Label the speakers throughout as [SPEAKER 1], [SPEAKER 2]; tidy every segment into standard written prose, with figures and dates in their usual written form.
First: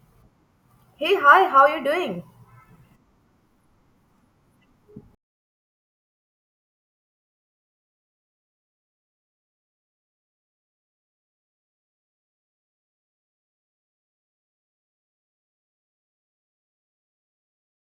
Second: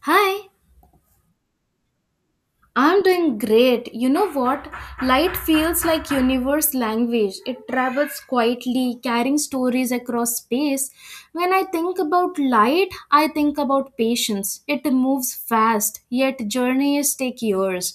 [SPEAKER 1] Hi,
[SPEAKER 2] Hey, hi, how are you doing?
[SPEAKER 1] I'm doing great. You know what? Light feels like universe language. It travels quietly, carrying stories across space. When I think about light, I think about patience. It moves fast, yet journeys take years.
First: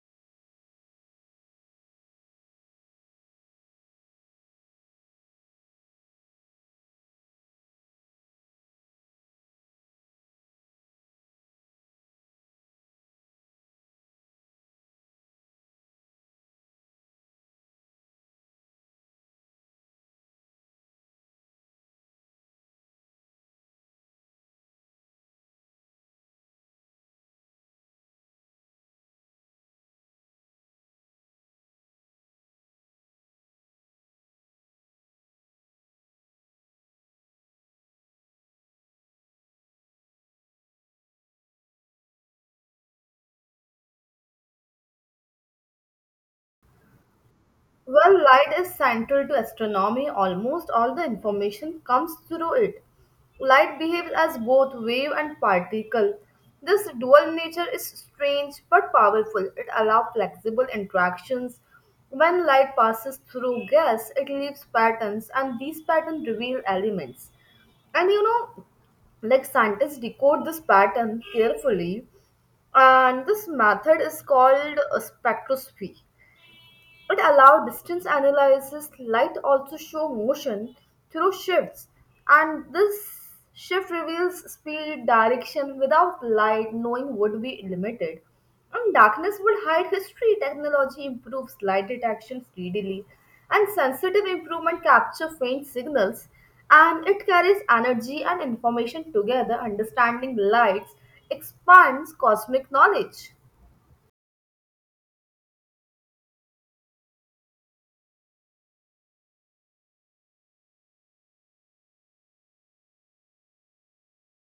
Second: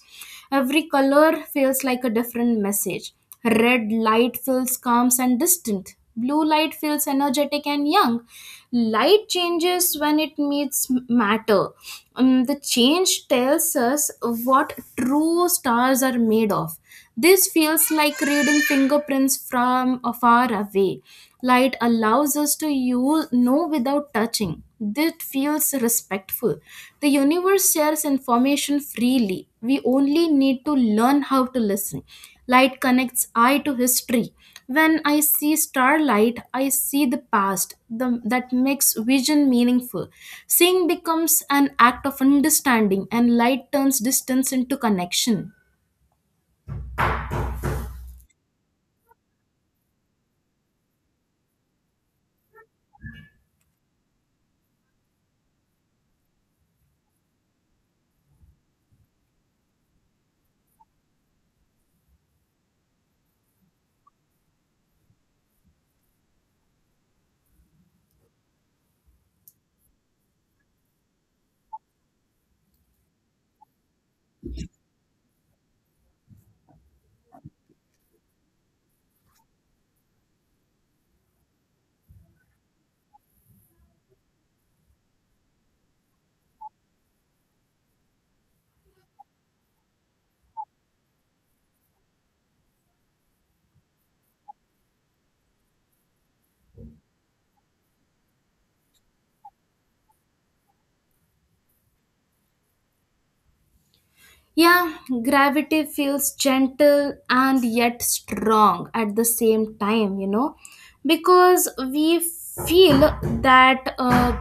[SPEAKER 1] Every color feels like a different message. Red light feels calm and distant. Blue light feels energetic and young. Light changes when it meets matter. The change tells us what true stars are made of. This feels like reading fingerprints from a far away. Light allows us to without touching. This feels respectful. The universe shares information freely. We only need to learn how to listen. Light connects eye to history. When I see starlight, I see the past. That makes vision meaningful. Seeing becomes an act of understanding, and light turns distance into connection.
[SPEAKER 2] Well, light is central to astronomy. Almost all the information comes through it. Light behaves as both wave and particle. This dual nature is strange but powerful. It allows flexible interactions. When light passes through gas, it leaves patterns, and these patterns reveal elements. And you know, like scientists decode this pattern carefully, and this method is called a spectroscopy. It allows distance analysis. Light also show motion through shifts, and this shift reveals speed direction. Without light, knowing would be limited, and darkness would hide history. Technology improves light detection speedily, and sensitive improvement capture faint signals, and it carries energy and information together. Understanding lights expands cosmic knowledge.
[SPEAKER 1] Yeah, gravity feels gentle and yet strong at the same time, you know, because we feel that uh,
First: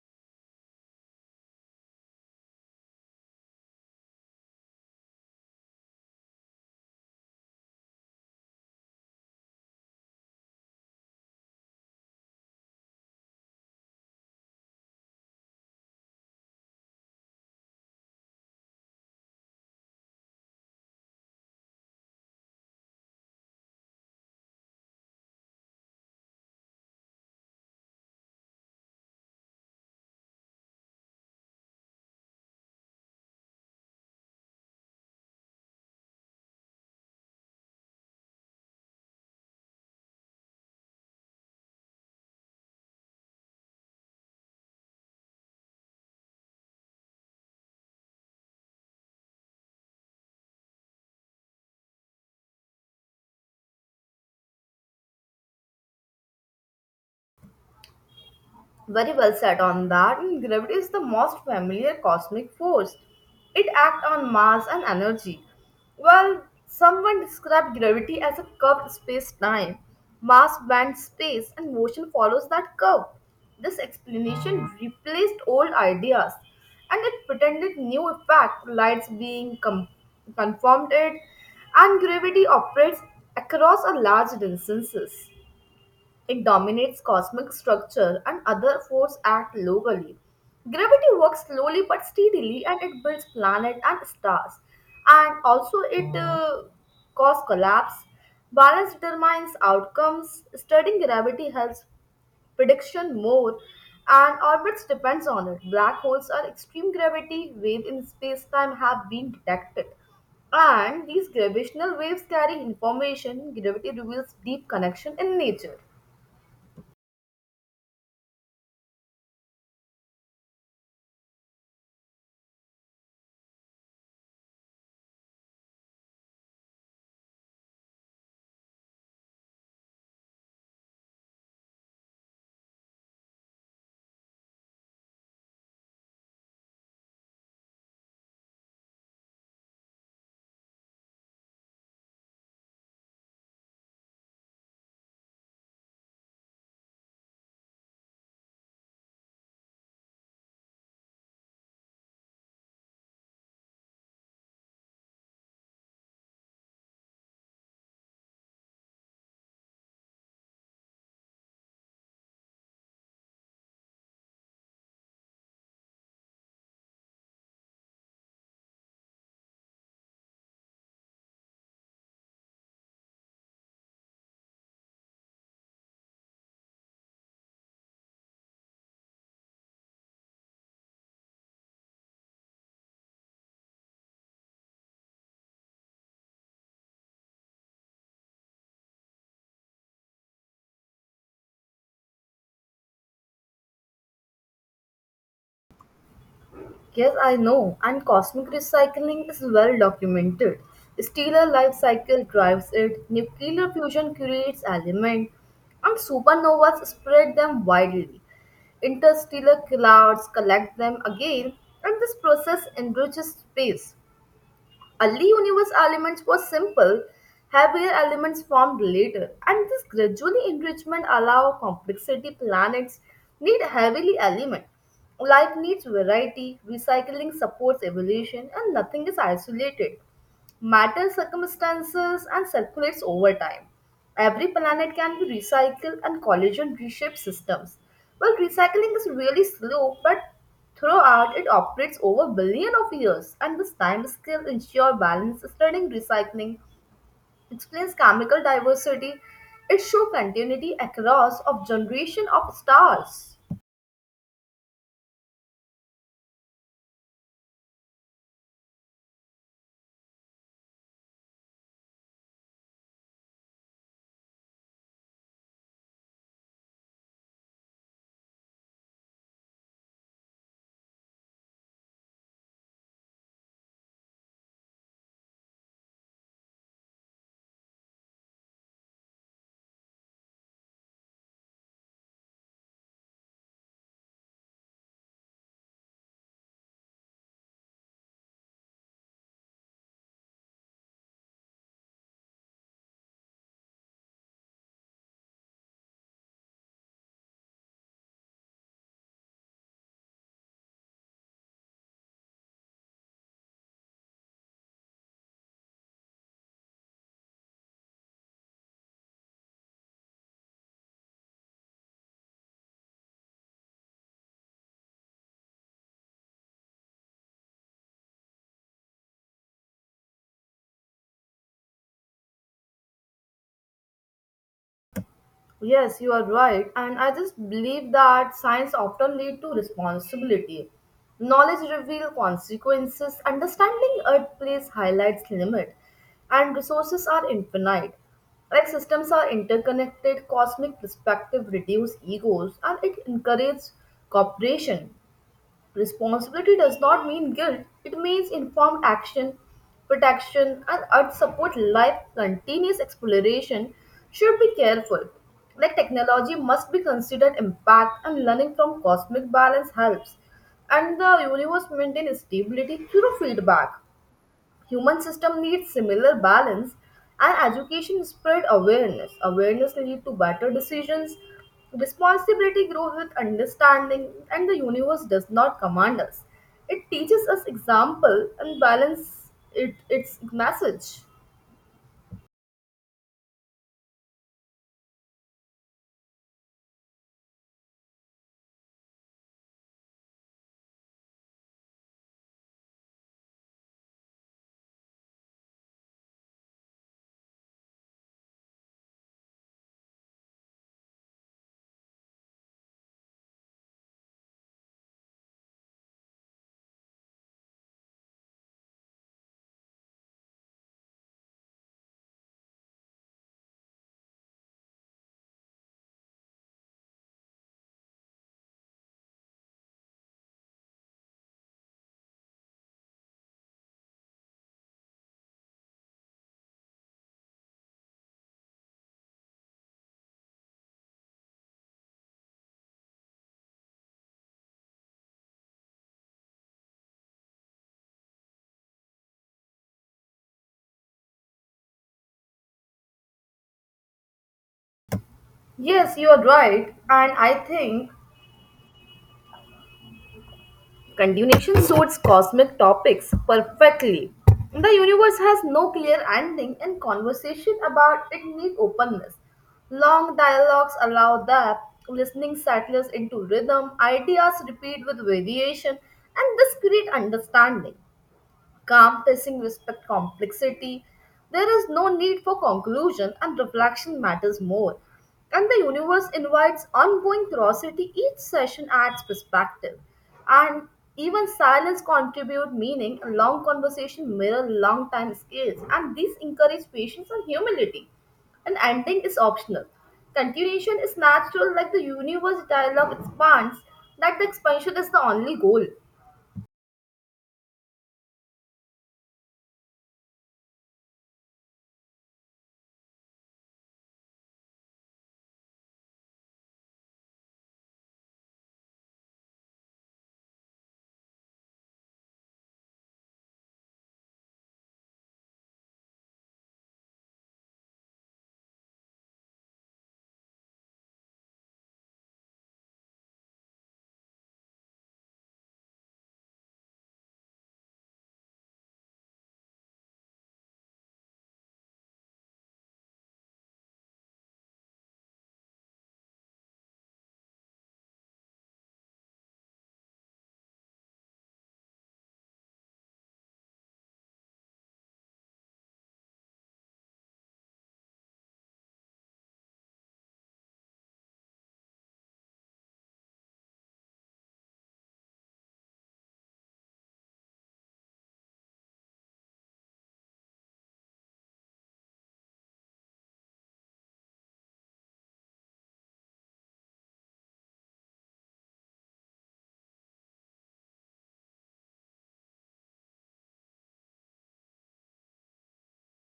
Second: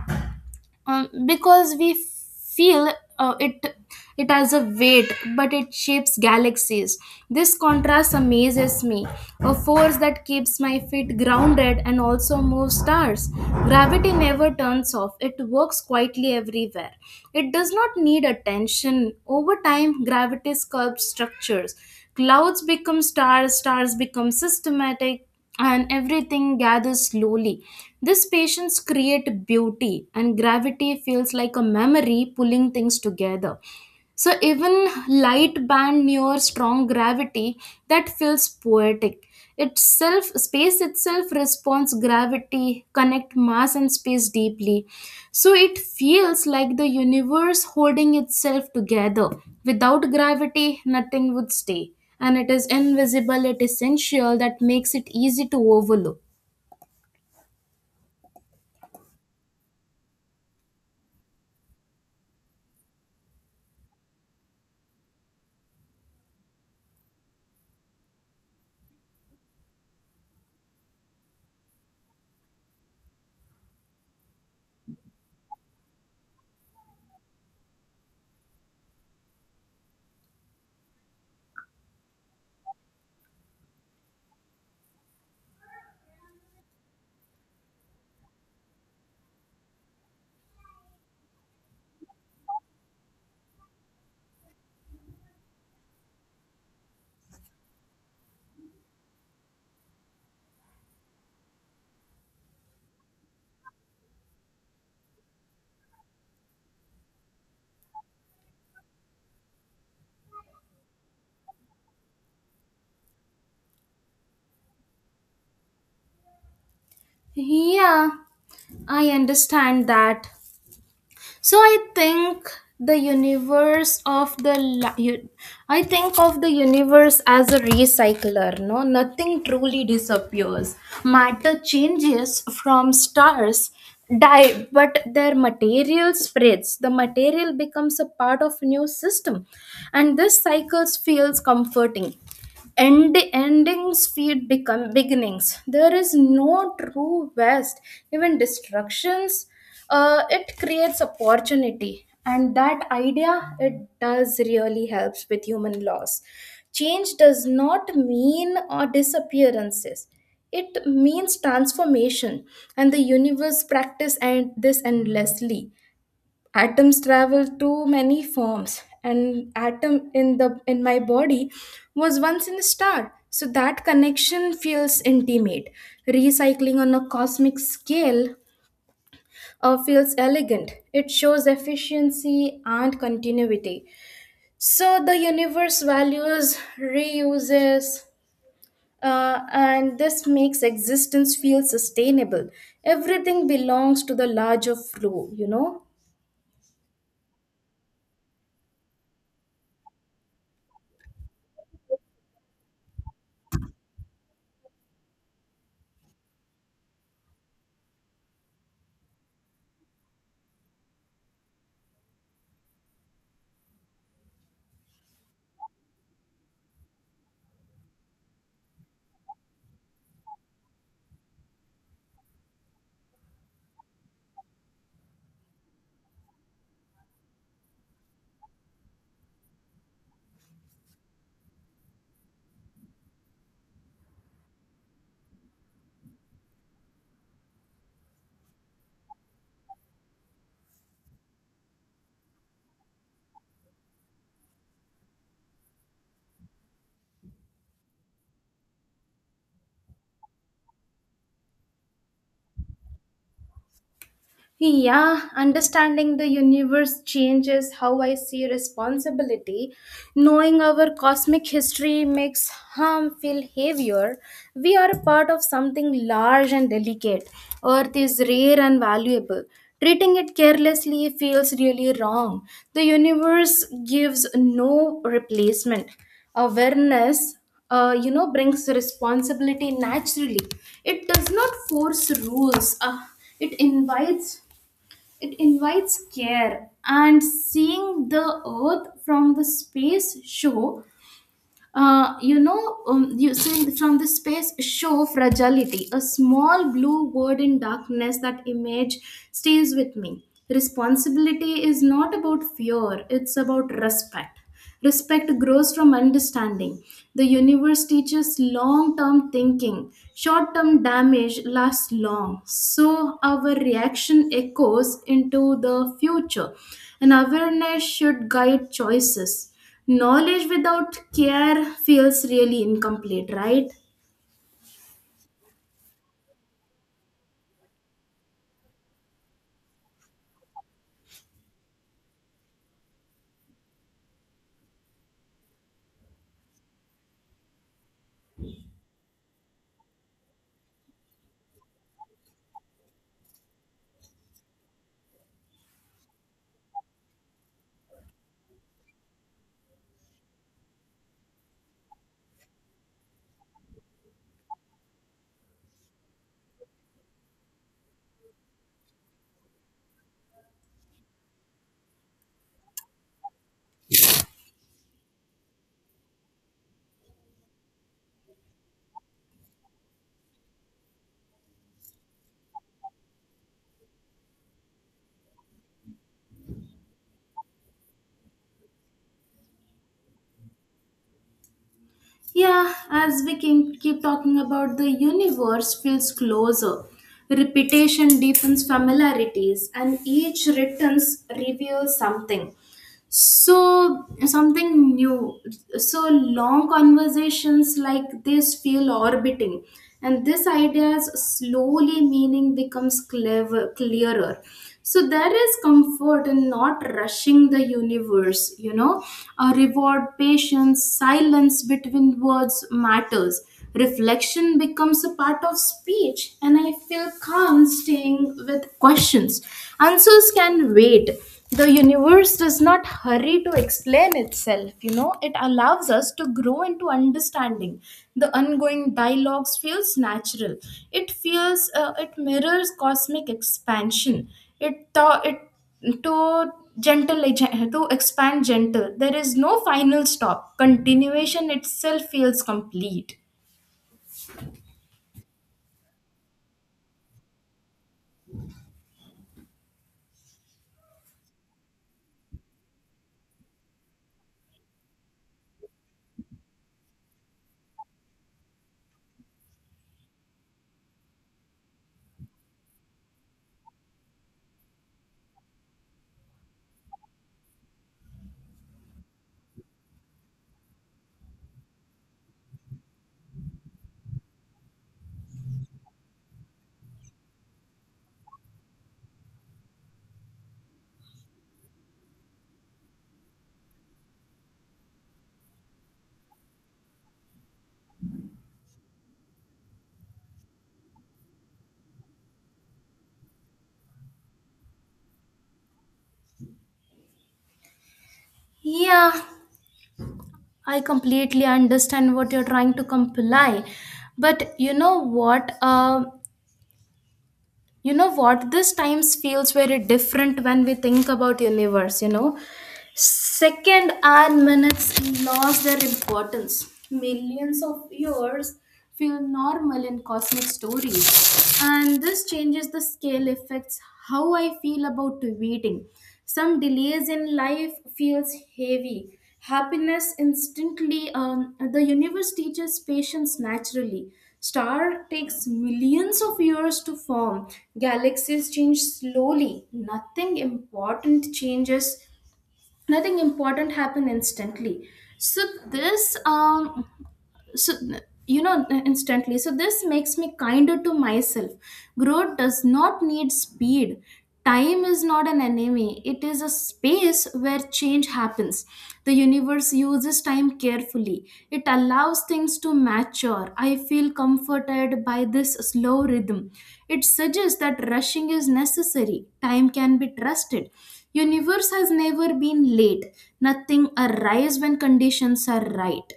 [SPEAKER 1] um, because we feel it has a weight, but it shapes galaxies. This contrast amazes me, a force that keeps my feet grounded and also moves stars. Gravity never turns off. It works quietly everywhere. It does not need attention. Over time, gravity sculpts structures. Clouds become stars, stars become systematic, and everything gathers slowly. This patience creates beauty, and gravity feels like a memory pulling things together. So even light band near strong gravity, that feels poetic. Itself space itself responds gravity, connect mass and space deeply. So it feels like the universe holding itself together. Without gravity, nothing would stay. And it is invisible, it is essential that makes it easy to overlook.
[SPEAKER 2] Very well said on that, and gravity is the most familiar cosmic force. It acts on mass and energy. Well, someone described gravity as a curved space time, mass bends space, and motion follows that curve. This explanation replaced old ideas and it pretended new effect, conformed it, and gravity operates across a large distances. It dominates cosmic structure and other forces act locally. Gravity works slowly but steadily and it builds planets and stars. And also it causes collapse. Balance determines outcomes. Studying gravity helps prediction more and orbits depends on it. Black holes or extreme gravity waves in space-time have been detected. And these gravitational waves carry information. Gravity reveals deep connection in nature.
[SPEAKER 1] Yeah, I understand that. So I think the universe of the la- u- I think of the universe as a recycler. No, nothing truly disappears. Matter changes. From stars die, but their material spreads. The material becomes a part of new system, and this cycle feels comforting. Endings feed become beginnings. There is no true West. Even destructions, it creates opportunity. And that idea, it does really helps with human loss. Change does not mean or disappearances. It means transformation, and the universe practice and this endlessly. Atoms travel through many forms. An atom in the in my body was once in a star, so that connection feels intimate. Recycling on a cosmic scale, feels elegant. It shows efficiency and continuity. So the universe values reuses, and this makes existence feel sustainable. Everything belongs to the larger flow, you know.
[SPEAKER 2] Yes, I know, and cosmic recycling is well documented. Stellar life cycle drives it, nuclear fusion creates elements, and supernovas spread them widely. Interstellar clouds collect them again, and this process enriches space. Early universe elements were simple, heavier elements formed later, and this gradually enrichment allow complexity planets need heavily element. Life needs variety, recycling supports evolution, and nothing is isolated matter circumstances and circulates over time. Every planet can be recycled and collision reshape systems. Well, recycling is really slow, but throughout it operates over billion of years, and this time scale ensure balance. Studying recycling explains chemical diversity. It shows continuity across of generation of stars.
[SPEAKER 1] Yeah, understanding the universe changes how I see responsibility. Knowing our cosmic history makes harm feel heavier. We are a part of something large and delicate. Earth is rare and valuable. Treating it carelessly feels really wrong. The universe gives no replacement. Awareness, brings responsibility naturally. It does not force rules. It invites it invites care, and seeing the earth from the space show you see from the space show fragility, a small blue word in darkness. That image stays with me. Responsibility is not about fear; it's about respect. Respect grows from understanding. The universe teaches long term thinking. Short term damage lasts long. So, our reaction echoes into the future. And awareness should guide choices. Knowledge without care feels really incomplete, right?
[SPEAKER 2] Yes, you are right. And I just believe that science often lead to responsibility. Knowledge reveals consequences, understanding earth place highlights limit, and resources are infinite. Like systems are interconnected, cosmic perspective reduce egos, and it encourages cooperation. Responsibility does not mean guilt, it means informed action, protection, and earth support life continuous exploration should be careful. Like technology must be considered impact and learning from cosmic balance helps and the universe maintain stability through feedback. Human system needs similar balance and education spread awareness. Awareness lead to better decisions. Responsibility grows with understanding and the universe does not command us. It teaches us example and balance it, its message.
[SPEAKER 1] Yeah, as we can keep talking about, the universe feels closer. Repetition deepens familiarities, and each returns reveals something, something new. So long conversations like this feel orbiting, and this idea's slowly meaning becomes clever clearer. So there is comfort in not rushing the universe, you know, a reward patience. Silence between words matters. Reflection becomes a part of speech, and I feel calm staying with questions. Answers can wait. The universe does not hurry to explain itself, you know. It allows us to grow into understanding. The ongoing dialogues feels natural. It feels, it mirrors cosmic expansion. It tho- it to gentle, to expand gentle, there is no final stop. Continuation itself feels complete.
[SPEAKER 2] Yes, you are right. And I think continuation suits cosmic topics perfectly. The universe has no clear ending, and conversation about it needs openness. Long dialogues allow that. Listening settlers into rhythm, ideas repeat with variation, and this creates understanding. Calm pacing respect complexity. There is no need for conclusion, and reflection matters more. And the universe invites ongoing curiosity. Each session adds perspective, and even silence contribute meaning. Long conversation mirror long time scales, and these encourage patience and humility. An ending is optional. Continuation is natural, like the universe dialogue expands. That the expansion is the only goal.
[SPEAKER 1] Yeah, I completely understand what you're trying to comply. But you know what? This times feels very different when we think about universe, you know? Second, our minutes lost their importance. Millions of years feel normal in cosmic stories. And this changes the scale affects how I feel about waiting. Some delays in life feels heavy. Happiness instantly, the universe teaches patience naturally. Star takes millions of years to form. Galaxies change slowly. Nothing important happened instantly. So this so you know instantly So this makes me kinder to myself. Growth does not need speed. Time is not an enemy, it is a space where change happens. The universe uses time carefully. It allows things to mature. I feel comforted by this slow rhythm. It suggests that rushing is necessary. Time can be trusted. Universe has never been late. Nothing arrives when conditions are right.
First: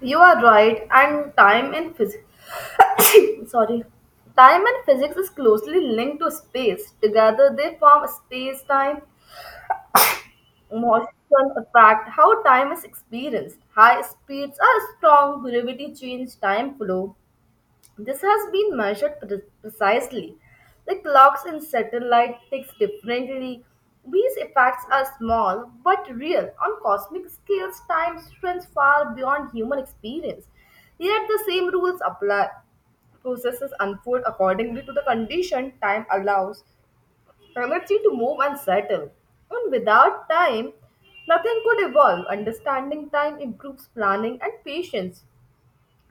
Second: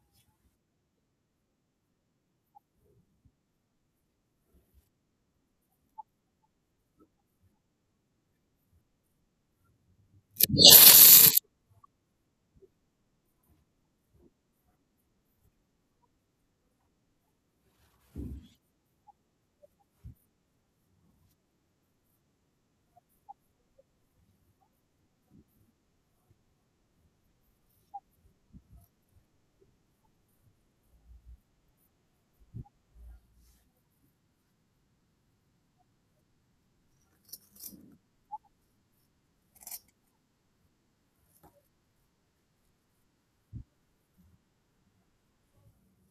[SPEAKER 2] You are right, and time in physics, sorry, time and physics is closely linked to space. Together they form space time. Motion effect how time is experienced. High speeds are strong gravity change time flow. This has been precisely. The clocks in satellite ticks differently. These effects are small but real. On cosmic scales, time runs far beyond human experience, yet the same rules apply. Processes unfold accordingly to the condition. Time allows energy to move and settle. And without time, nothing could evolve. Understanding time improves planning and patience.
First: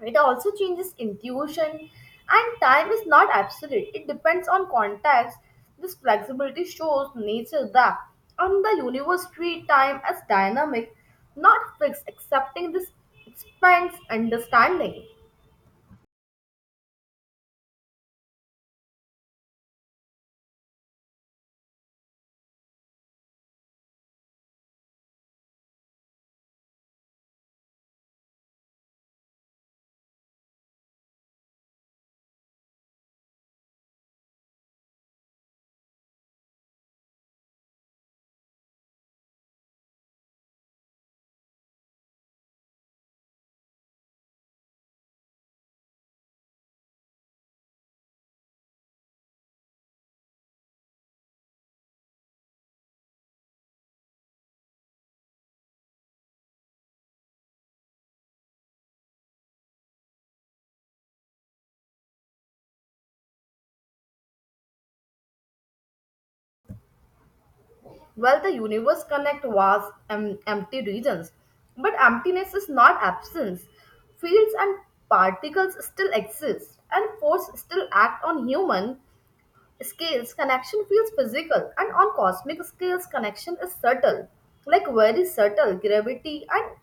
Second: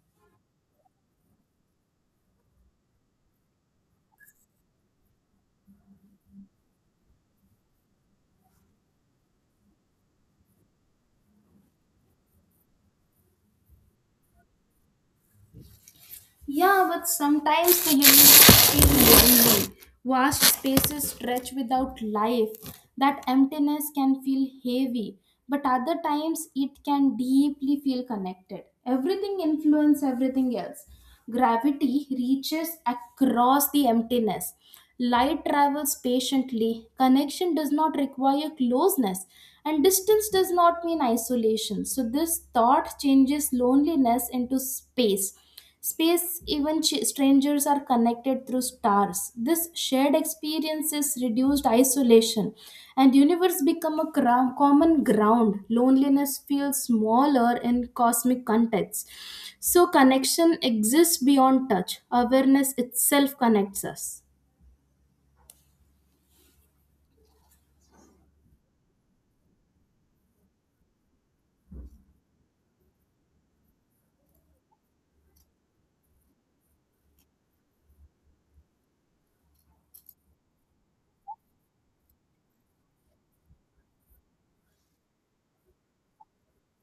[SPEAKER 2] It also changes intuition, and time is not absolute, it depends on context. This flexibility shows nature that, on the universe, treat time as dynamic, not fixed. Accepting this expands understanding.
[SPEAKER 1] Yeah, but sometimes the universe feels lonely. Vast spaces stretch without life. That emptiness can feel heavy, but other times it can deeply feel connected. Everything influences everything else. Gravity reaches across the emptiness. Light travels patiently. Connection does not require closeness, and distance does not mean isolation. So, this thought changes loneliness into space. Space, even strangers are connected through stars. This shared experiences reduced isolation, and universe become a common ground. Loneliness feels smaller in cosmic context. So connection exists beyond touch. Awareness itself connects us.
[SPEAKER 2] Well, the universe connect vast empty regions, but emptiness is not absence. Fields and particles still exist, and force still act on human scales. Connection feels physical, and on cosmic scales, connection is subtle, like very subtle. Gravity and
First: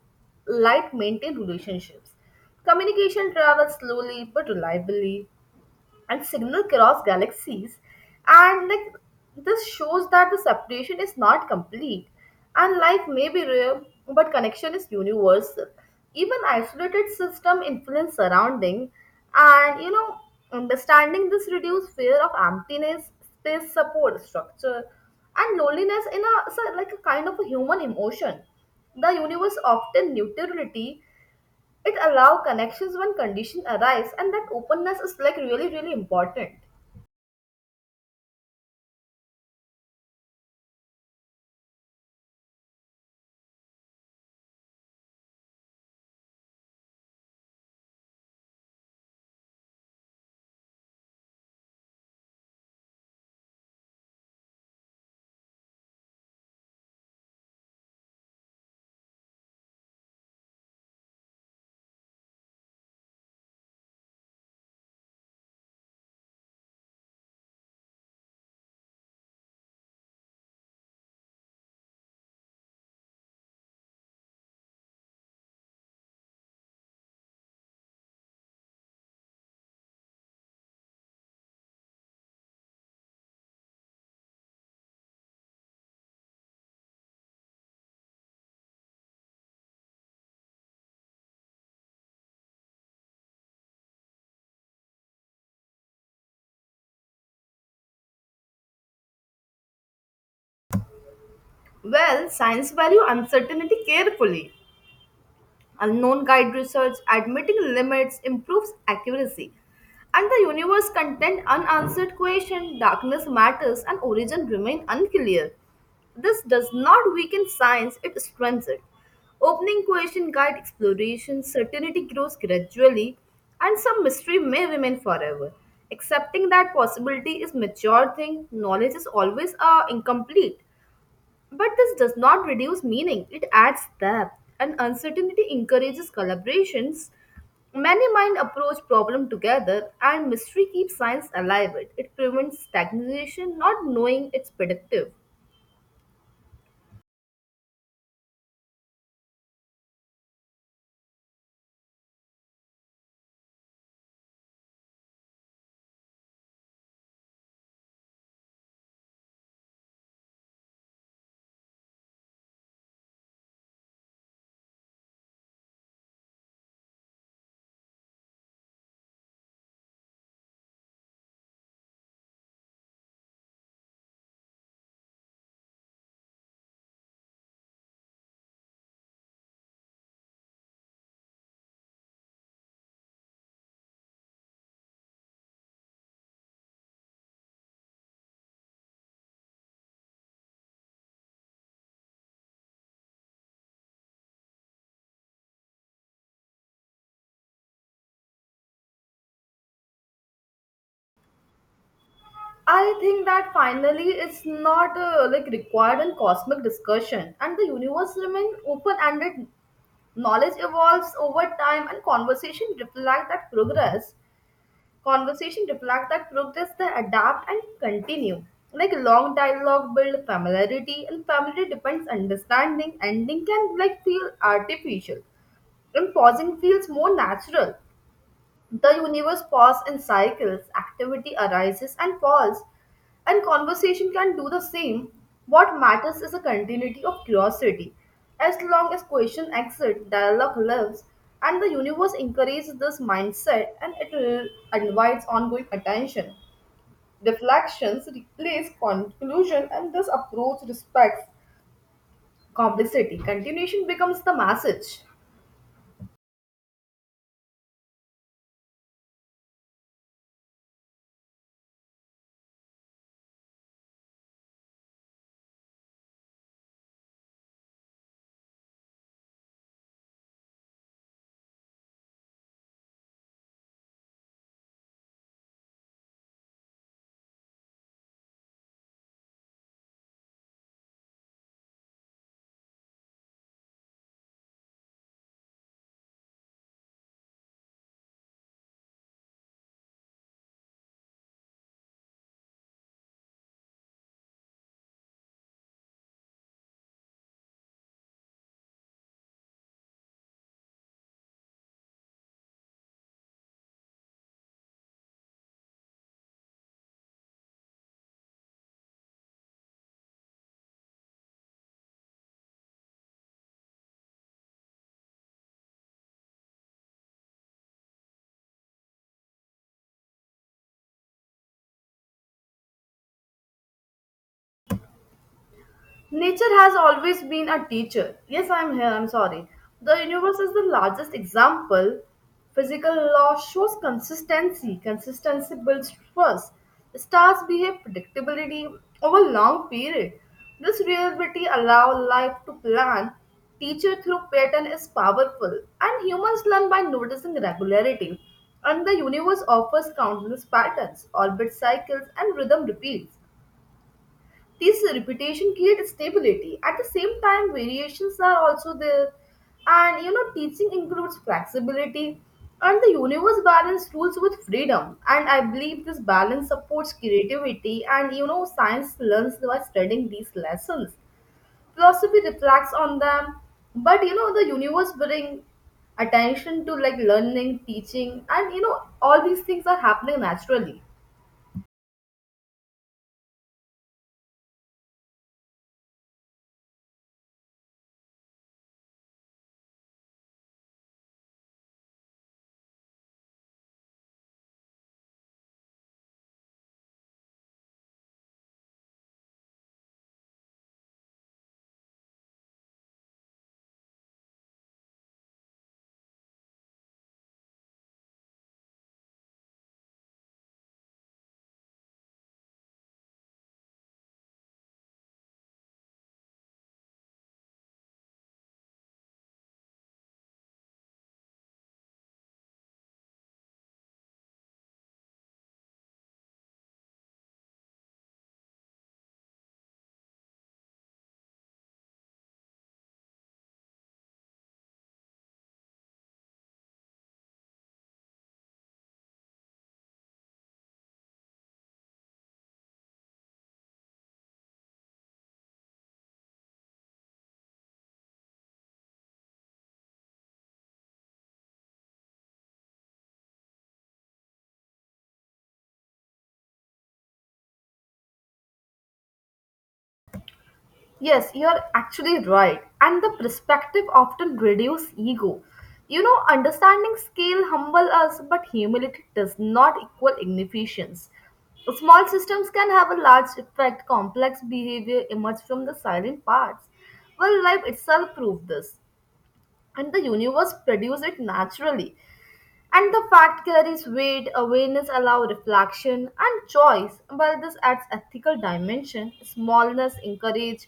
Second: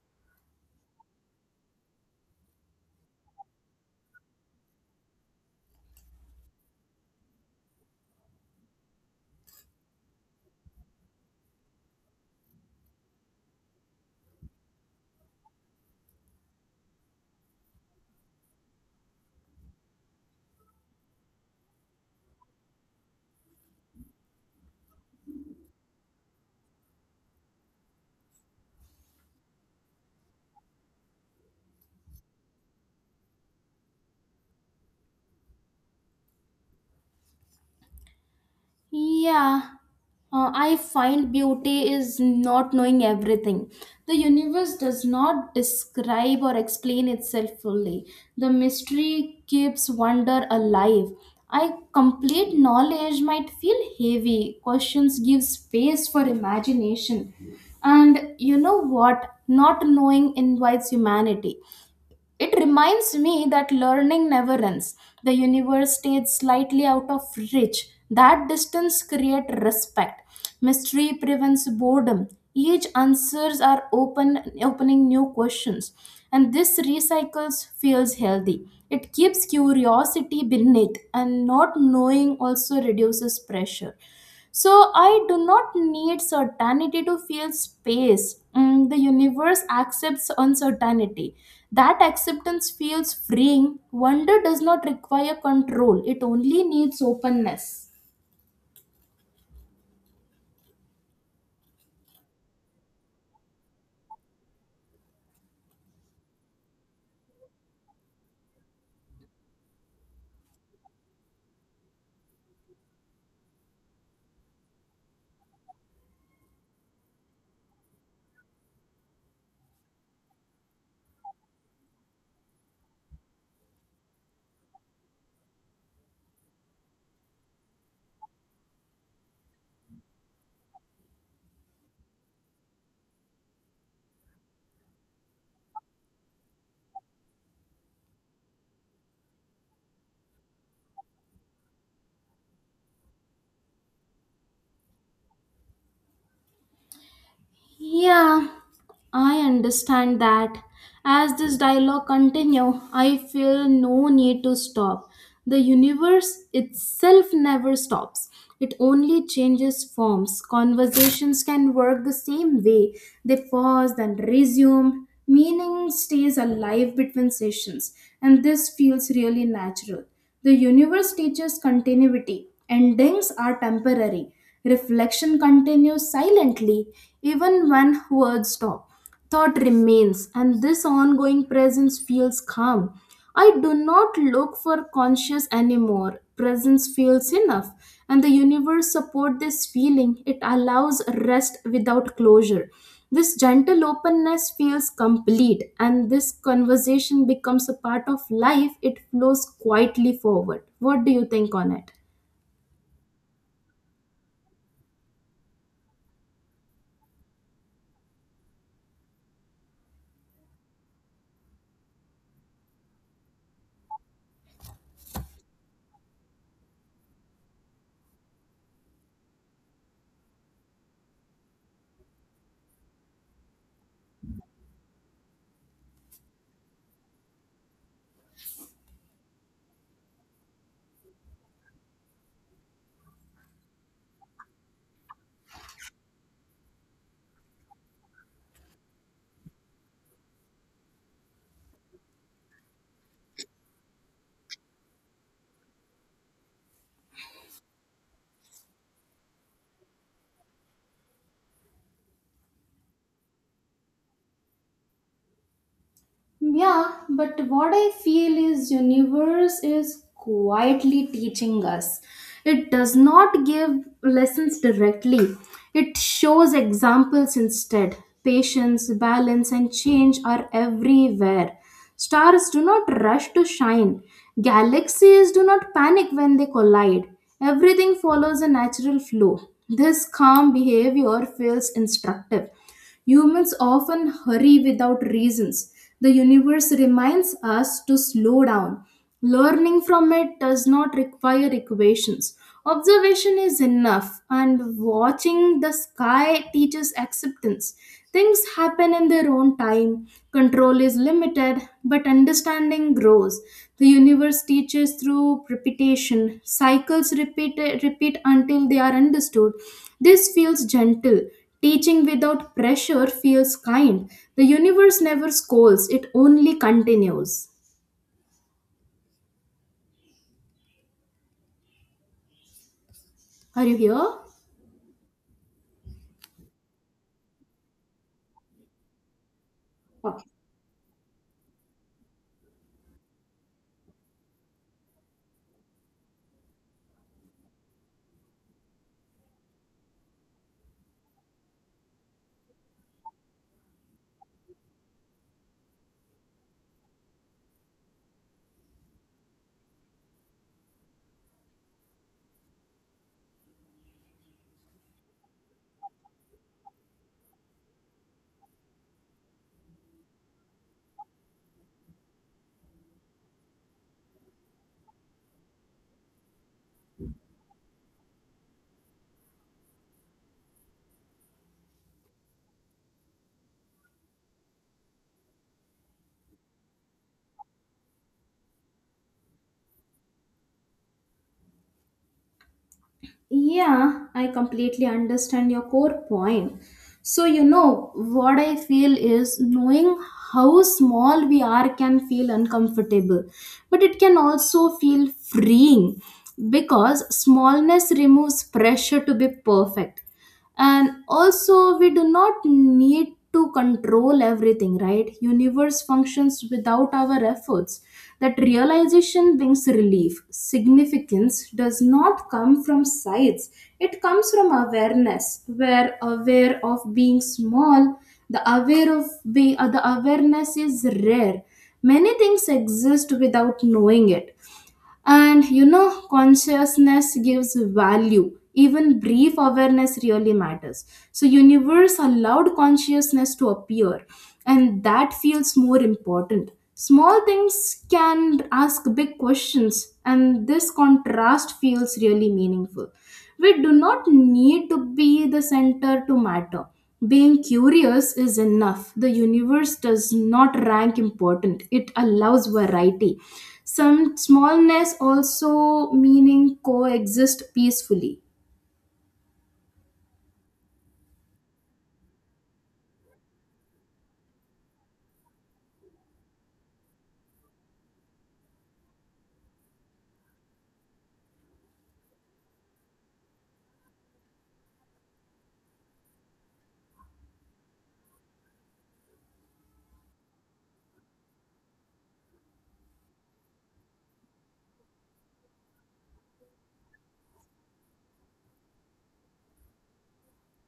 [SPEAKER 2] light maintain relationships. Communication travels slowly but reliably, and signal across galaxies, and like, this shows that the separation is not complete, and life may be rare but connection is universal. Even isolated system influence surrounding, and you know, understanding this reduce fear of emptiness. Space support structure, and loneliness in a so like a kind of a human emotion. The universe often neutrality. It allow connections when conditions arise, and that openness is like really really important.
[SPEAKER 1] Yeah, I find beauty is not knowing everything. The universe does not describe or explain itself fully. The mystery keeps wonder alive. I complete knowledge might feel heavy. Questions give space for imagination. And you know what? Not knowing invites humanity. It reminds me that learning never ends. The universe stays slightly out of reach. That distance creates respect. Mystery prevents boredom. Each answers are open, opening new questions, and this recycles feels healthy. It keeps curiosity beneath, and not knowing also reduces pressure. So I do not need certainty to feel space. Mm, the universe accepts uncertainty. That acceptance feels freeing. Wonder does not require control, it only needs openness.
[SPEAKER 2] Well, science value uncertainty carefully. Unknown guide research admitting limits improves accuracy. And the universe contains unanswered questions. Darkness matters, and origin remain unclear. This does not weaken science, it strengthens it. Opening question guide exploration, certainty grows gradually, and some mystery may remain forever. Accepting that possibility is mature thing. Knowledge is always incomplete. But this does not reduce meaning, it adds depth, and uncertainty encourages collaborations. Many minds approach problem together, and mystery keeps science alive. It prevents stagnation. Not knowing it's predictive.
[SPEAKER 1] Yeah, I understand that. As this dialogue continues, I feel no need to stop. The universe itself never stops. It only changes forms. Conversations can work the same way. They pause and resume. Meaning stays alive between sessions, and this feels really natural. The universe teaches continuity. Endings are temporary. Reflection continues silently, even when words stop. Thought remains, and this ongoing presence feels calm. I do not look for conscious anymore. Presence feels enough, and the universe support this feeling. It allows rest without closure. This gentle openness feels complete, and this conversation becomes a part of life. It flows quietly forward. What do you think on it?
[SPEAKER 2] I think that finally it's not like required in cosmic discussion, and the universe remains open-ended. Knowledge evolves over time, and conversation reflect that progress. Conversation reflect that progress, they adapt and continue. Like long dialogue build familiarity, and familiarity depends understanding. Ending can like feel artificial, and pausing feels more natural. The universe pauses in cycles, activity arises and falls, and conversation can do the same. What matters is a continuity of curiosity. As long as question exist, dialogue lives, and the universe encourages this mindset, and it invites ongoing attention. Reflections replace conclusion, and this approach respects complexity. Continuation becomes the message.
[SPEAKER 1] Yeah, but what I feel is universe is quietly teaching us. It does not give lessons directly. It shows examples instead. Patience, balance and change are everywhere. Stars do not rush to shine. Galaxies do not panic when they collide. Everything follows a natural flow. This calm behavior feels instructive. Humans often hurry without reasons. The universe reminds us to slow down. Learning from it does not require equations. Observation is enough, and watching the sky teaches acceptance. Things happen in their own time. Control is limited, but understanding grows. The universe teaches through repetition. Cycles repeat, until they are understood. This feels gentle. Teaching without pressure feels kind. The universe never scolds, it only continues. Are you here?
[SPEAKER 2] Nature has always been a teacher. Yes, I'm here, I'm sorry. The
[SPEAKER 1] Okay.
[SPEAKER 2] universe is the largest example. Physical law shows consistency. Consistency builds trust. Stars behave predictability over long period. This reality allow life to plan. Teacher through pattern is powerful, and humans learn by noticing regularity. And the universe offers countless patterns, orbit cycles, and rhythm repeats. This repetition creates stability. At the same time, variations are also there. And you know, teaching includes flexibility. And the universe balance rules with freedom. And I believe this balance supports creativity. And you know, science learns by studying these lessons. Philosophy reflects on them. But you know, the universe brings attention to like learning, teaching, and you know, all these things are happening naturally.
[SPEAKER 1] Yeah, I completely understand your core point. So, you know, what I feel is knowing how small we are can feel uncomfortable, but it can also feel freeing because smallness removes pressure to be perfect. And also, we do not need to control everything, right? Universe functions without our efforts. That realization brings relief. Significance does not come from sights, it comes from awareness. We're aware of being small. The aware of be, uh, the awareness is rare. Many things exist without knowing it, and you know, consciousness gives value. Even brief awareness really matters. So universe allowed consciousness to appear, and that feels more important. Small things can ask big questions, and this contrast feels really meaningful. We do not need to be the center to matter. Being curious is enough. The universe does not rank important, it allows variety. Some smallness also meaning coexist peacefully.
[SPEAKER 2] Yes, you're actually right. And the perspective often reduces ego. You know, understanding scale humble us, but humility does not equal inefficiency. Small systems can have a large effect. Complex behavior emerge from the silent parts. Well, life itself proved this, and the universe produced it naturally. And the fact carries weight, awareness allows reflection and choice, but this adds ethical dimension. Smallness encourages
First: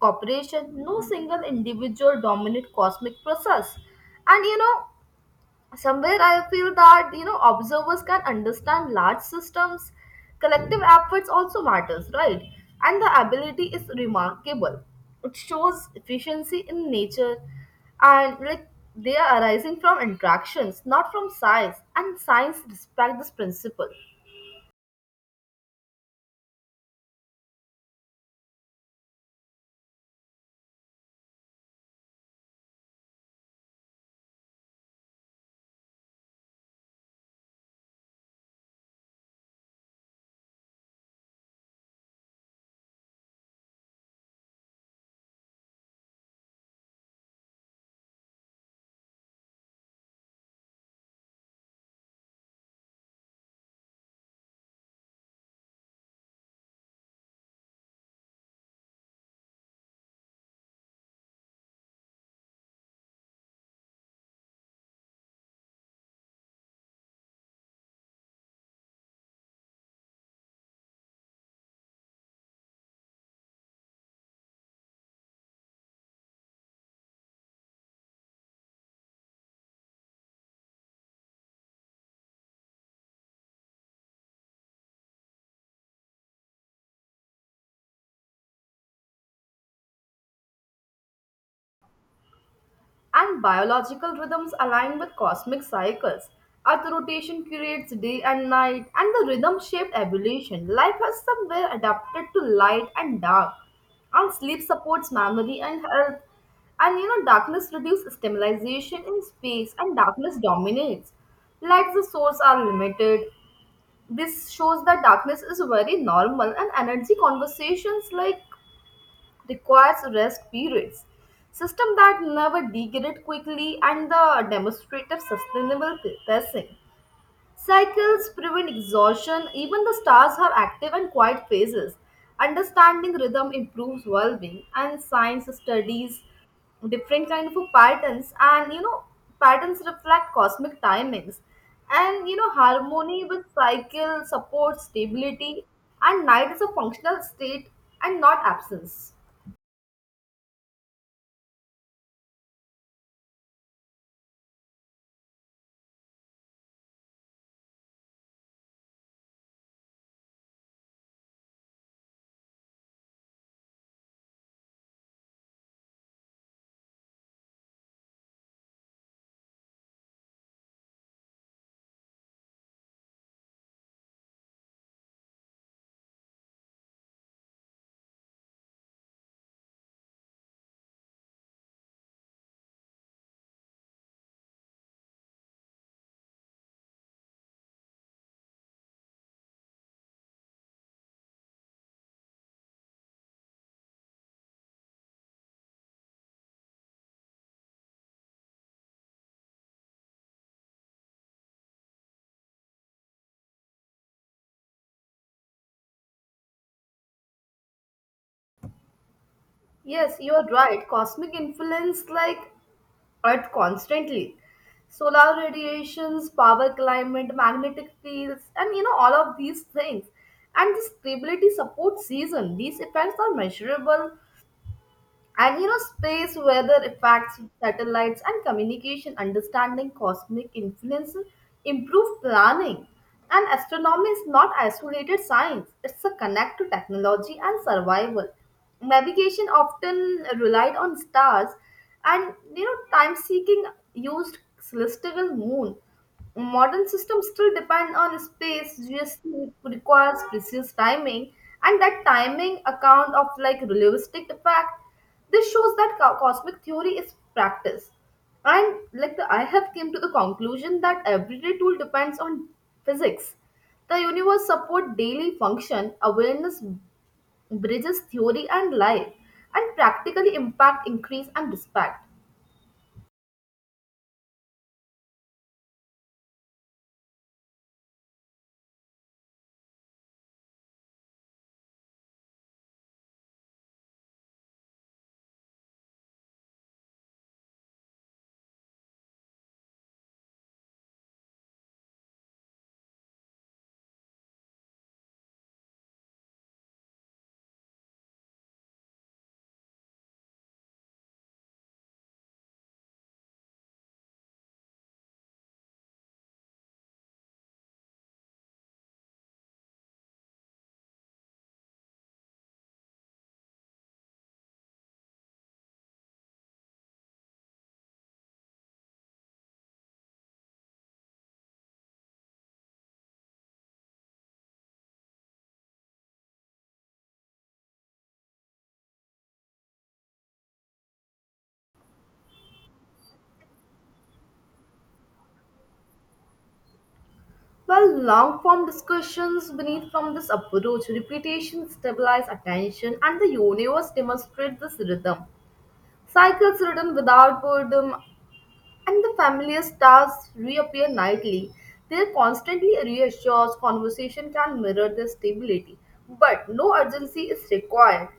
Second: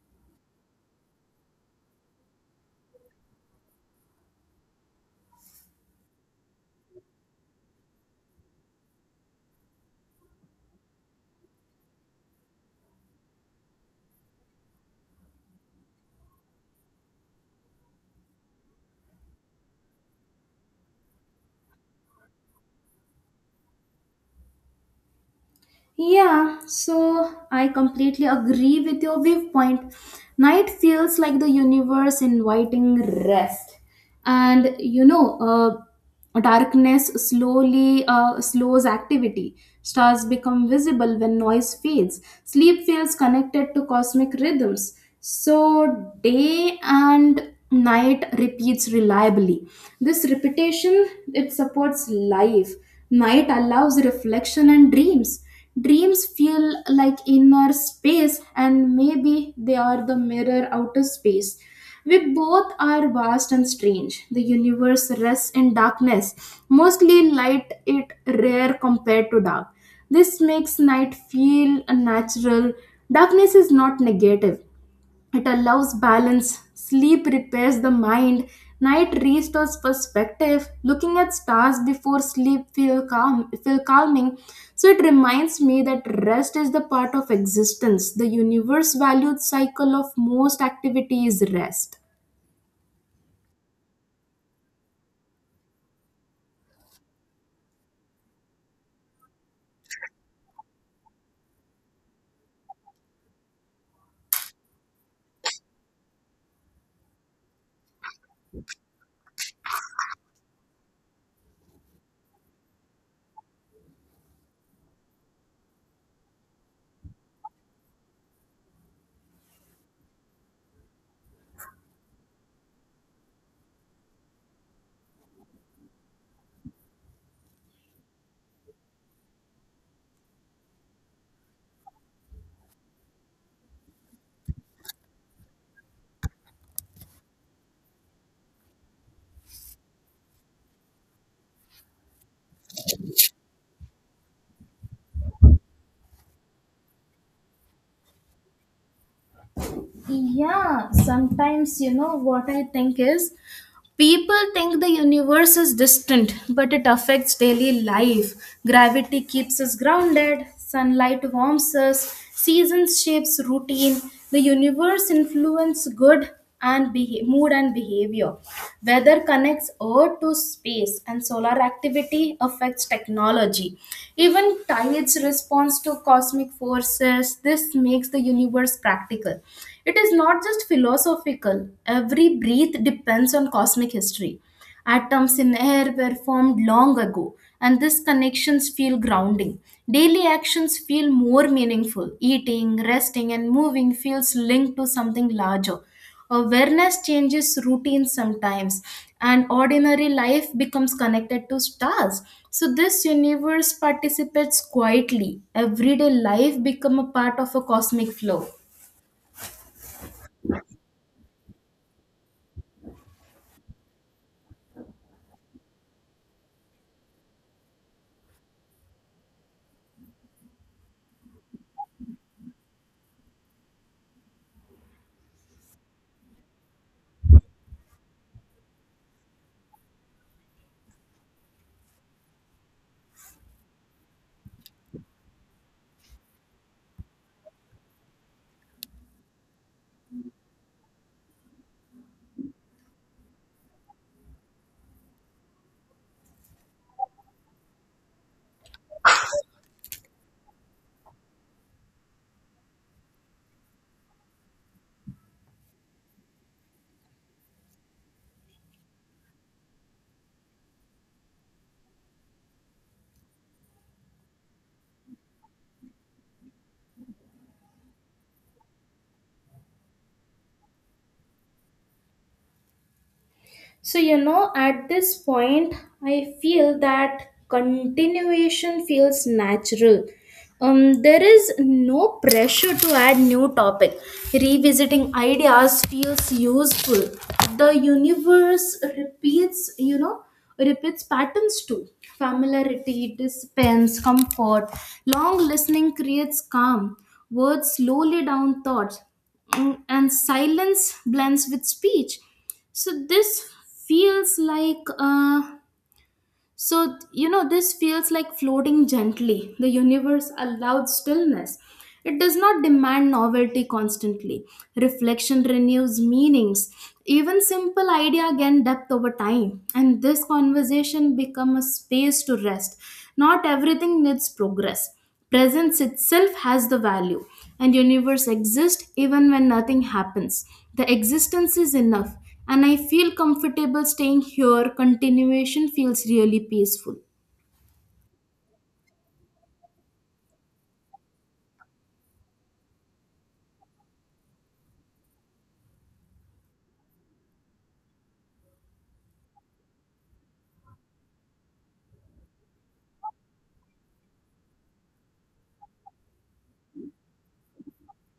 [SPEAKER 2] cooperation. No single individual dominates cosmic process. And you know, somewhere I feel that, you know, observers can understand large systems. Collective efforts also matters, right? And the ability is remarkable. It shows efficiency in nature, and like, they are arising from interactions, not from science, and science respect this principle.
[SPEAKER 1] Yeah, so I completely agree with your viewpoint. Night feels like the universe inviting rest. And you know, darkness slowly slows activity. Stars become visible when noise fades. Sleep feels connected to cosmic rhythms. So day and night repeats reliably. This repetition, it supports life. Night allows reflection and dreams. Dreams feel like inner space, and maybe they are the mirror outer space. We both are vast and strange. The universe rests in darkness, mostly light, it rare compared to dark. This makes night feel natural. Darkness is not negative, it allows balance. Sleep repairs the mind. Night restores perspective. Looking at stars before sleep feel calm, feel calming. So it reminds me that rest is the part of existence. The universe valued cycle of most activity is rest.
[SPEAKER 2] And biological rhythms align with cosmic cycles. Earth rotation creates day and night, and the rhythm shaped evolution. Life has somewhere adapted to light and dark, and sleep supports memory and health. And you know, darkness reduces stimulation in space, and darkness dominates. Lights the source are limited. This shows that darkness is very normal, and energy conversations like requires rest periods, system that never degrade quickly, and the demonstrative sustainable pacing. Cycles prevent exhaustion, even the stars have active and quiet phases. Understanding rhythm improves well-being, and science studies different kind of patterns, and you know patterns reflect cosmic timings. And you know harmony with cycle supports stability, and night is a functional state and not absence.
[SPEAKER 1] Yeah, sometimes you know what I think is people think the universe is distant, but it affects daily life. Gravity keeps us grounded, sunlight warms us, seasons shapes routine. The universe influence good and mood and behavior. Weather. Weather connects Earth to space, and solar activity affects technology. Even tides respond to cosmic forces. This makes the universe practical. It is not just philosophical, every breath depends on cosmic history, atoms in air were formed long ago, and these connections feel grounding. Daily actions feel more meaningful. Eating, resting, and moving feels linked to something larger. Awareness changes routine sometimes, and ordinary life becomes connected to stars. So this universe participates quietly. Everyday life become a part of a cosmic flow.
[SPEAKER 2] Yes, you are right. Cosmic influence like Earth constantly. Solar radiations, power climate, magnetic fields, and you know, all of these things. And the stability supports season. These effects are measurable, and you know, space weather effects, satellites, and communication, understanding cosmic influence, improve planning. And astronomy is not isolated science, it's a connect to technology and survival. Navigation often relied on stars, and you know, time seeking used celestial moon. Modern systems still depend on space, just requires precise timing, and that timing account of like relativistic effect. This shows that cosmic theory is practice, and like the, I have came to the conclusion that everyday tool depends on physics. The universe support daily function. Awareness bridges theory and life, and practically impact increase and respect.
[SPEAKER 1] So, you know, at this point, I feel that continuation feels natural. There is no pressure to add new topic. Revisiting ideas feels useful. The universe repeats, you know, repeats patterns too. Familiarity dispense comfort. Long listening creates calm. Words slowly down thoughts, and silence blends with speech, so this feels like floating gently. The universe allowed stillness. It does not demand novelty constantly. Reflection renews meanings. Even simple idea gain depth over time, and this conversation become a space to rest. Not everything needs progress. Presence itself has the value, and universe exists even when nothing happens. The existence is enough, and I feel comfortable staying here. Continuation feels really peaceful.
[SPEAKER 2] Well, long form discussions beneath from this approach, repetition stabilize attention, and the universe demonstrates this rhythm. Cycles written without boredom, and the familiar stars reappear nightly. Their constantly reassures conversation can mirror their stability, but no urgency is required.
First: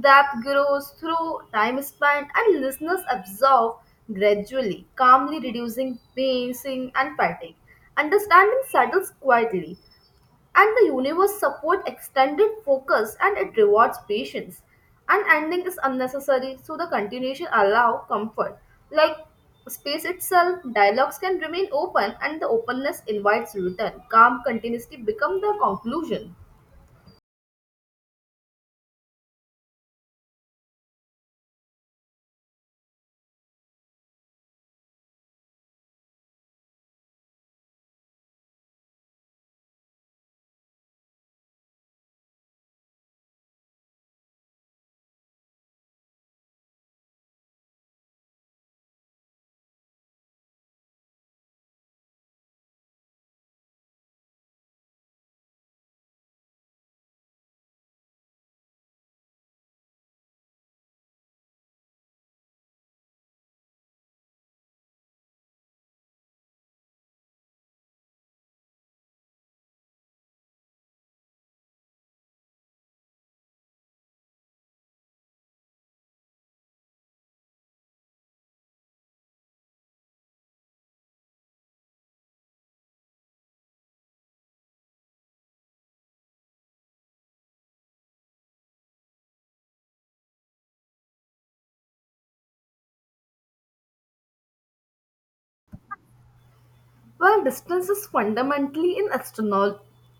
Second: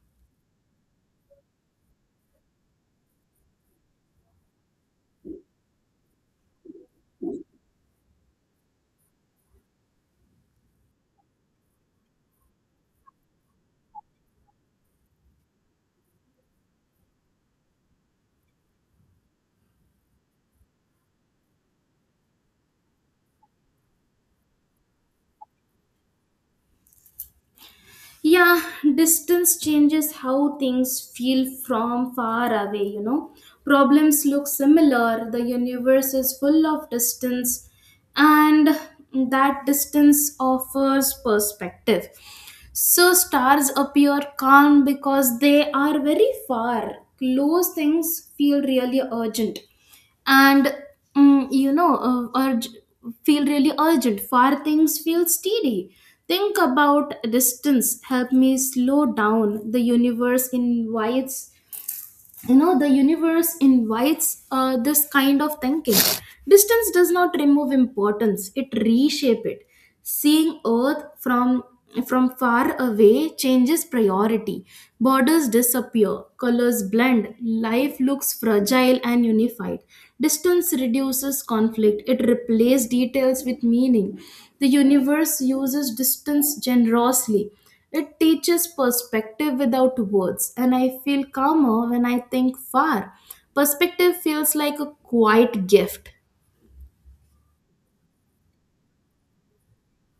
[SPEAKER 2] That grows through time span, and listeners absorb gradually, calmly reducing pacing and fatigue. Understanding settles quietly, and the universe support extended focus, and it rewards patience. An ending is unnecessary, so the continuation allow comfort, like space itself. Dialogues can remain open, and the openness invites return. Calm continuously become the conclusion.
[SPEAKER 1] Yeah, distance changes how things feel from far away, you know. Problems look similar, the universe is full of distance, and that distance offers perspective. So stars appear calm because they are very far. Close things feel really urgent, and urge feel really urgent. Far things feel steady. Think about distance. Help me slow down. The universe invites, this kind of thinking. Distance does not remove importance, it reshape it. Seeing earth from far away changes priority. Borders disappear, colors blend, life looks fragile and unified. Distance reduces conflict, it replaces details with meaning. The universe uses distance generously. It teaches perspective without words, and I feel calmer when I think far. Perspective feels like a quiet gift.
[SPEAKER 2] While distance is fundamentally in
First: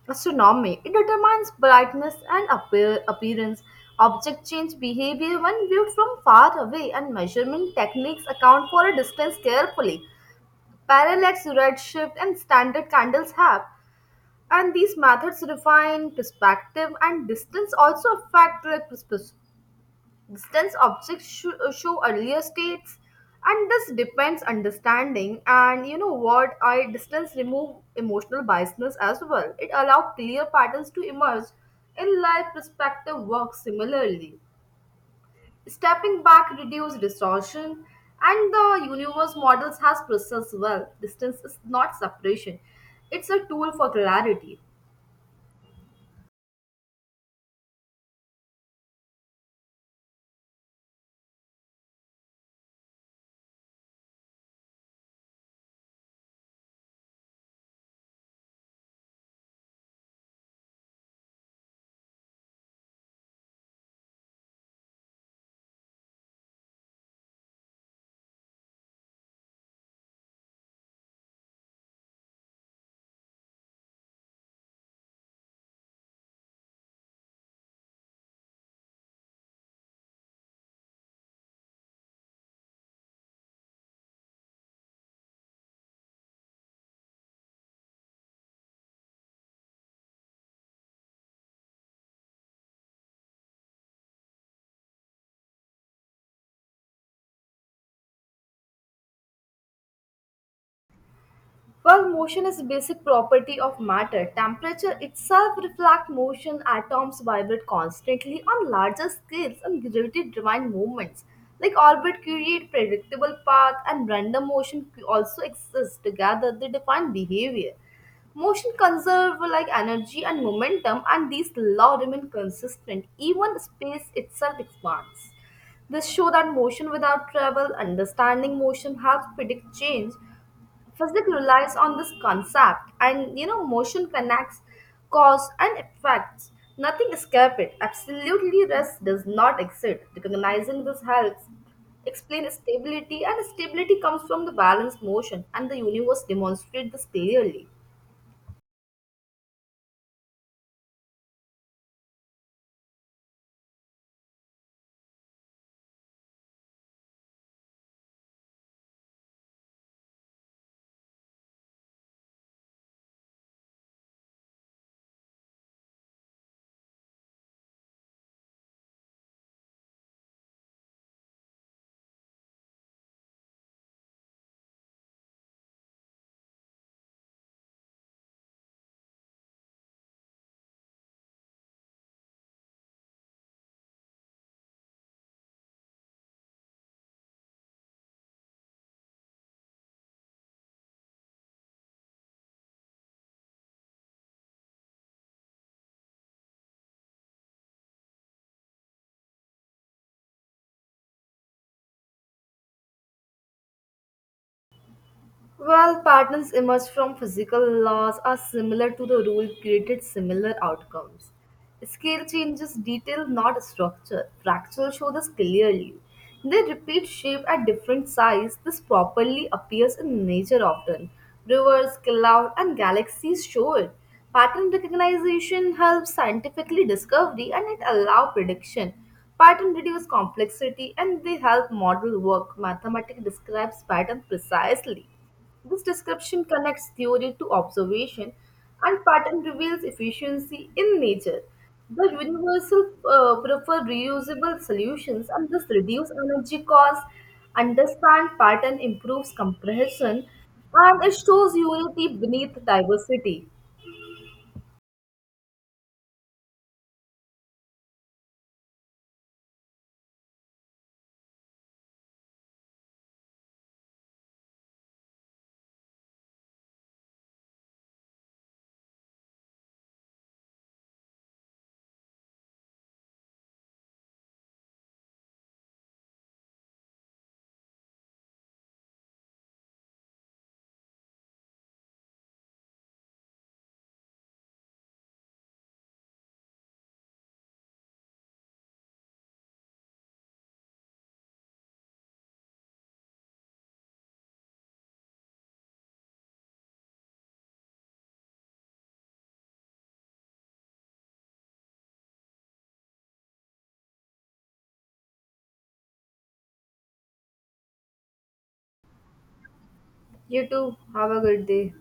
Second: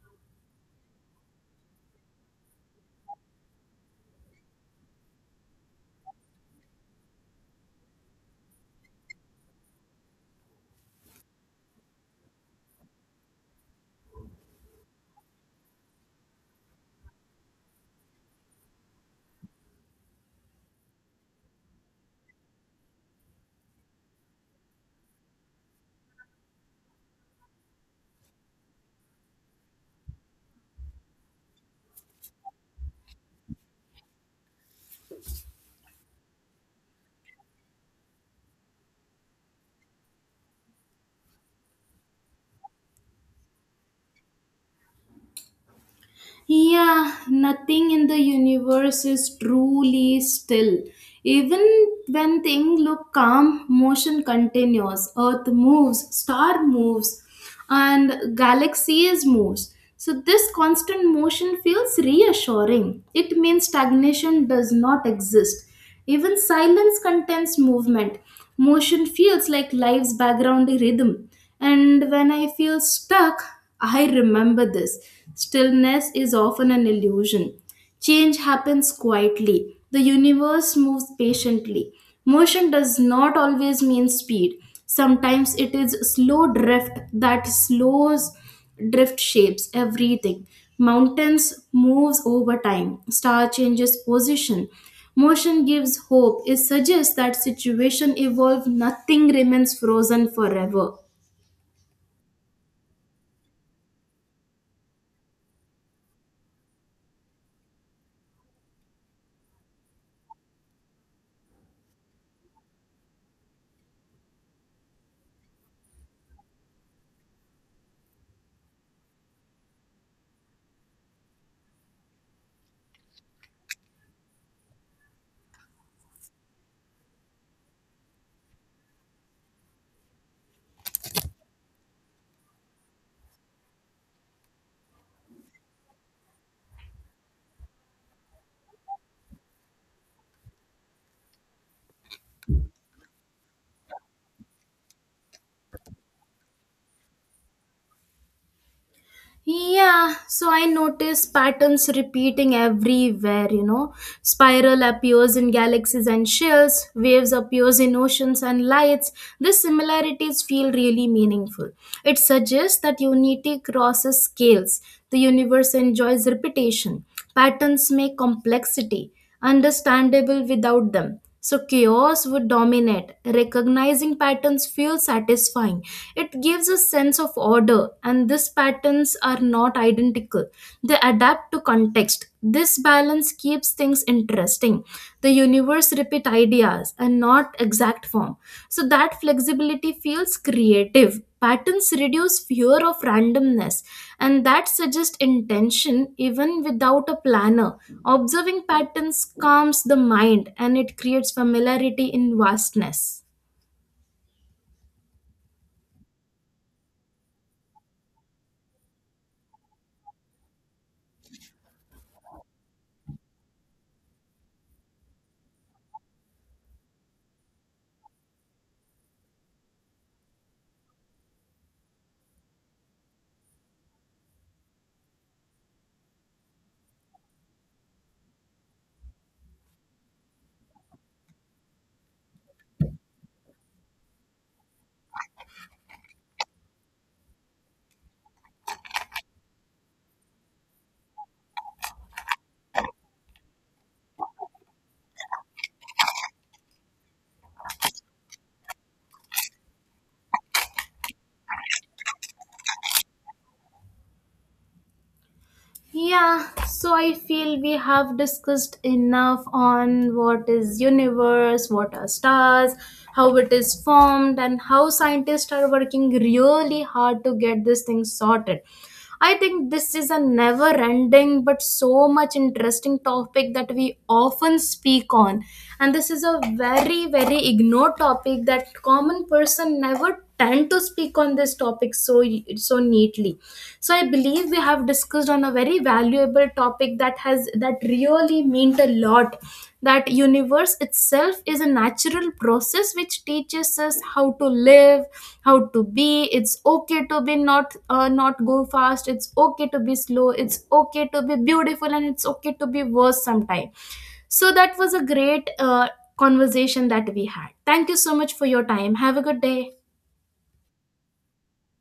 [SPEAKER 2] astronomy, it determines brightness and appearance. Object change behavior when viewed from far away, and measurement techniques account for a distance carefully. Parallax, redshift, and standard candles have, and these methods refine perspective, and distance also affect distance. Objects show earlier states, and this depends understanding, and you know what, I distance remove emotional biasness as well. It allow clear patterns to emerge in life. Perspective works similarly. Stepping back reduces distortion, and the universe models has processed well. Distance is not separation, it's a tool for clarity.
[SPEAKER 1] Yeah, nothing in the universe is truly still. Even when things look calm, motion continues. Earth moves, star moves, and galaxies moves. So this constant motion feels reassuring. It means stagnation does not exist. Even silence contains movement. Motion feels like life's background rhythm. And when I feel stuck, I remember this. Stillness is often an illusion. Change happens quietly. The universe moves patiently. Motion does not always mean speed. Sometimes it is slow drift that slows drift shapes everything. Mountains moves over time. Star changes position. Motion gives hope. It suggests that situation evolve. Nothing remains frozen forever.
[SPEAKER 2] While motion is a basic property of matter. Temperature itself reflects motion. Atoms vibrate constantly on larger scales and gravity-driven movements. Like orbit create predictable path, and random motion also exists. Together they define behavior. Motion conserve like energy and momentum, and these law remain consistent. Even space itself expands. This show that motion without travel, understanding motion helps predict change. Physics relies on this concept, and you know motion connects cause and effects. Nothing escape it. Absolutely rest does not exist. Recognizing this helps explain stability, and stability comes from the balanced motion, and the universe demonstrates this clearly.
[SPEAKER 1] Yeah, so I notice patterns repeating everywhere, you know. Spiral appears in galaxies and shells, waves appears in oceans and lights. These similarities feel really meaningful. It suggests that unity crosses scales. The universe enjoys repetition. Patterns make complexity understandable. Without them, so chaos would dominate. Recognizing patterns feels satisfying. It gives a sense of order, and these patterns are not identical. They adapt to context. This balance keeps things interesting. The universe repeat ideas and not exact form. So that flexibility feels creative. Patterns reduce fear of randomness, and that suggests intention even without a planner. Observing patterns calms the mind, and it creates familiarity in vastness.
[SPEAKER 2] Well, patterns emerge from physical laws are similar to the rule created similar outcomes. Scale changes detail, not structure. Fractals show this clearly. They repeat shape at different size. This properly appears in nature often. Rivers, clouds, and galaxies show it. Pattern recognition helps scientifically discovery, and it allows prediction. Pattern reduce complexity, and they help model work. Mathematics describes pattern precisely. This description connects theory to observation, and pattern reveals efficiency in nature. The universal prefer reusable solutions, and this reduce energy costs. Understand pattern improves comprehension, and it shows unity beneath diversity.
[SPEAKER 1] Yeah, so I feel we have discussed enough on what is universe, what are stars, how it is formed and how scientists are working really hard to get this thing sorted. I think this is a never ending but so much interesting topic that we often speak on, and this is a very very ignored topic that common person never and to speak on this topic so so neatly. So I believe we have discussed on a very valuable topic that has that really meant a lot, that universe itself is a natural process which teaches us how to live, how to be. It's okay to be not go fast, it's okay to be slow, it's okay to be beautiful, and it's okay to be worse sometime. So that was a great conversation that we had. Thank you so much for your time, have a good day.
[SPEAKER 2] You too, have a good day.